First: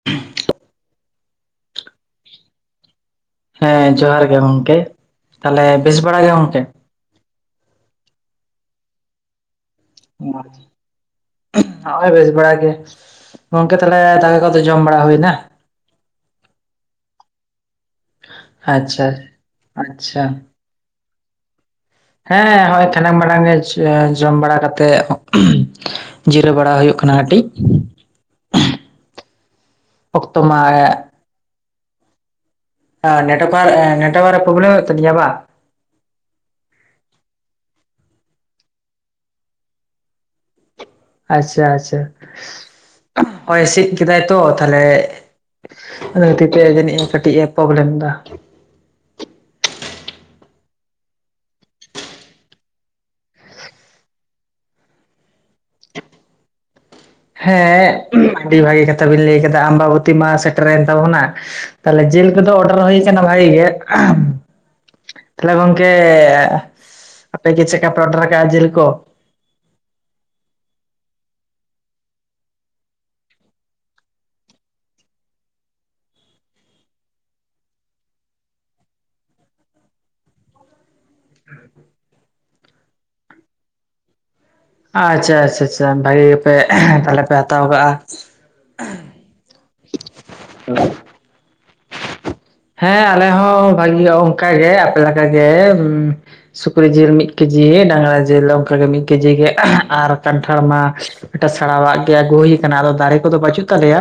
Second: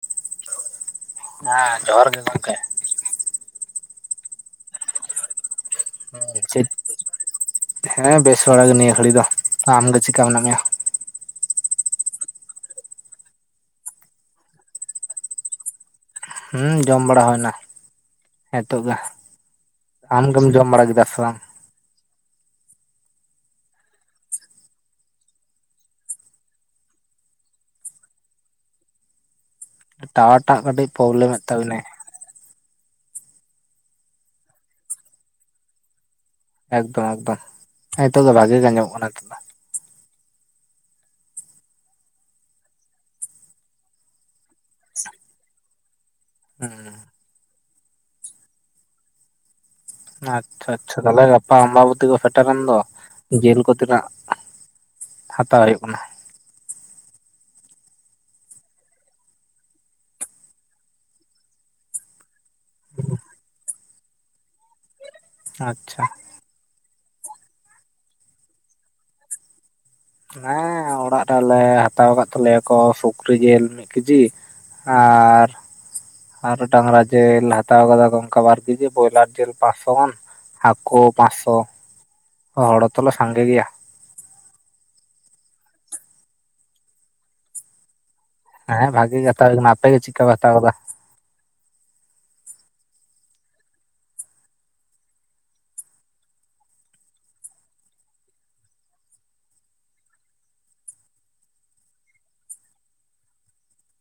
[inaudible] ᱦᱮᱸ ᱡᱚᱦᱟᱨ ᱜᱮ ᱜᱚᱝᱠᱮ ᱦᱮᱸ ᱡᱚᱦᱟᱨ ᱜᱮ ᱜᱚᱢᱠᱮ᱾ ᱪᱮᱛ ᱦᱮᱸ ᱵᱮᱥ ᱵᱟᱲᱟᱜᱮ ᱱᱤᱭᱟᱹ ᱜᱷᱟᱹᱲᱤ ᱫᱚ ᱟᱢ ᱜᱮ? ᱩᱭᱟ᱾ ᱱᱚᱜ ᱚᱭ ᱵᱮᱥ ᱵᱟᱲᱟ ᱜᱮ ᱜᱚᱝᱠᱮ ᱛᱟᱦᱚᱞᱮ ᱫᱟᱠᱟ ᱠᱚᱫᱚ ᱡᱚᱢ ᱵᱟᱲᱟ ᱦᱩᱭᱱᱟ᱾ ᱦᱩᱸ ᱡᱚᱢ ᱵᱟᱲᱟ ᱦᱳᱭᱱᱟ ᱾ ᱮᱛ ᱚᱵ ᱟᱪᱪᱷᱟ ᱞᱟᱦᱟ ᱟᱪᱪᱷᱟ ᱟᱢᱜᱢ ᱜᱮᱢ ᱡᱚᱢ ᱵᱟᱲᱟ ᱠᱮᱫᱟ ᱥᱮ ᱵᱟᱝ? ᱦᱮᱸ ᱦᱚᱭ ᱛᱷᱮᱱᱮᱢ ᱢᱟᱨᱟᱝ ᱡᱚ ᱡᱚ ᱡᱚᱢ ᱵᱟᱲᱟ ᱠᱟᱛᱮᱜ [unintelligible] ᱡᱤᱨᱟᱹᱣ ᱵᱟᱲᱟ ᱦᱳᱭᱳᱜ ᱠᱟᱱᱟ ᱠᱟᱹᱴᱤᱡ ᱾ ᱴᱟᱣᱭᱟᱨ ᱚᱠᱛᱚ ᱢᱟ ᱴᱟᱜ ᱠᱟᱹᱴᱤᱡ ᱯᱨᱚᱵᱞᱮᱢ ᱮᱫ ᱛᱟᱵᱤᱱᱟᱭ᱾ ᱦᱮᱸ ᱱᱮᱴᱳᱭᱟᱨᱠᱚ ᱱᱮᱴᱳᱭᱟᱨᱠᱚ ᱯᱨᱚᱵᱞᱮᱢ ᱮᱛ ᱛᱟᱞᱤᱧᱟᱭ ᱵᱟᱝ? ᱮᱠᱫᱚᱢ ᱮᱠᱫᱚᱢ ᱱᱤᱛᱚᱜ ᱫᱚ ᱵᱷᱟᱜᱮ ᱜᱮ ᱟᱡᱚᱢᱚᱜ ᱠᱟᱱᱟ ᱱᱤᱛᱚᱜ ᱫᱚ ᱾ ᱟᱪᱪᱷᱟ ᱟᱪᱪᱷᱟ ᱦᱚᱭ ᱦᱤᱸᱥᱤᱫ ᱠᱮᱫᱟᱭ ᱛᱚ ᱛᱟᱦᱞᱮ ᱾ ᱳᱸ ᱛᱤᱛᱮ ᱡᱟᱹᱱᱤᱡ ᱮ ᱠᱟᱹᱴᱤᱡ ᱮ ᱯᱨᱚᱵᱞᱮᱢ ᱫᱟ ᱾ ᱟᱪᱪᱷᱟ ᱟᱪᱪᱷᱟ ᱛᱟᱦᱞᱮ ᱜᱟᱯᱟ ᱟᱢᱵᱟᱵᱚᱛᱤ ᱠᱚ ᱥᱮᱴᱮᱨᱮᱱ ᱫᱚ ᱡᱮᱞ ᱠᱚ ᱛᱤᱱᱟᱹᱜ? ᱦᱟᱛᱟᱣ ᱦᱳᱭᱳᱜ ᱠᱟᱱᱟ ᱾ ᱦᱮᱸ ᱟᱹᱰᱤ ᱵᱷᱟᱜᱮ ᱠᱟᱛᱷᱟ ᱵᱮᱤᱱ ᱞᱟᱹᱭ ᱠᱟᱫᱟ ᱟᱢᱵᱟᱵᱚᱛᱤ ᱢᱟ ᱥᱮᱴᱮᱨᱮᱱ ᱛᱟᱵᱚᱱᱟ ᱾ ᱛᱟᱦᱞᱮ ᱡᱮᱞ ᱠᱚᱫᱚ ᱚᱰᱟᱨ ᱦᱳᱭ ᱠᱟᱱᱟ ᱵᱷᱟᱜᱮ ᱜᱮ᱾ ᱛᱟᱦᱚᱞᱮ ᱜᱚᱝᱠᱮ ᱟᱪᱪᱷᱟ ᱟᱯᱮ ᱜᱮ ᱪᱮᱠᱟ ᱯᱮ ᱚᱰᱟᱨ ᱠᱟᱜ ᱟ ᱡᱮᱞ ᱠᱚ᱾ ᱦᱮᱸ ᱚᱲᱟᱜ ᱨᱮ ᱟᱞᱮ ᱦᱟᱛᱟᱣ ᱟᱠᱟᱫ ᱛᱟᱞᱮᱭᱟᱠᱚ ᱥᱩᱠᱨᱤ ᱡᱮᱞ ᱢᱤᱫ ᱠᱤᱡᱤ ᱾ ᱟᱨ ᱾ ᱟᱨᱚ ᱰᱟᱝᱨᱟ ᱡᱮᱞ ᱦᱟᱛᱟᱣ ᱠᱟᱫᱟ ᱠᱚ ᱚᱱᱠᱟ ᱵᱟᱨ ᱠᱤᱡᱤ ᱵᱚᱭᱞᱟᱨ ᱡᱮᱞ ᱯᱟᱸᱪᱥᱚ ᱜᱟᱱ᱾ ᱦᱟᱠᱳ ᱯᱟᱸᱪ ᱥᱚ ᱾ ᱚ ᱦᱚᱲ ᱦᱛᱚ ᱞᱮ ᱥᱟᱸᱜᱮ ᱜᱮᱭᱟ ᱾ ᱟᱪᱪᱷᱟ ᱟᱪᱪᱷᱟ ᱵᱷᱟᱜᱮ ᱜᱮᱯᱮ ᱛᱟᱦᱚᱞᱮ ᱯᱮ ᱦᱟᱛᱟᱣ ᱠᱟᱜᱼᱟ᱾ ᱦᱮᱸ ᱵᱷᱟᱜᱤ ᱜᱮ ᱦᱟᱛᱟᱣ ᱦᱳᱭ ᱠᱟᱱᱟ ᱟᱯᱮ ᱜᱮ ᱪᱮᱫ ᱞᱮᱠᱟ ᱯᱮ ᱦᱟᱛᱟᱣ ᱠᱮᱫᱟ? ᱦᱮᱸ ᱟᱞᱮ ᱦᱚᱸ ᱵᱷᱟᱜᱤ ᱚᱱᱠᱟ ᱜᱮ ᱟᱯᱮ ᱞᱮᱠᱟ ᱜᱮᱼᱼ ᱥᱩᱠᱨᱤ ᱡᱤᱞ ᱢᱤᱫ ᱠᱮᱡᱤ ᱰᱟᱝᱨᱟ ᱡᱤᱞ ᱚᱱᱠᱟ ᱜᱮ ᱢᱤᱫ ᱠᱮᱡᱤ ᱜᱮ ᱟᱨ ᱠᱟᱱᱴᱷᱟᱲ ᱢᱟᱼᱼ ᱮᱴᱟ ᱥᱮᱲᱟᱣᱟᱜ ᱜᱮ ᱟᱜᱩ ᱦᱩᱭ ᱟᱠᱟᱱᱟ ᱟᱫᱚ ᱫᱟᱨᱮ ᱠᱚᱫᱚ ᱵᱟᱹᱪᱩᱜ ᱛᱟᱞᱮᱭᱟ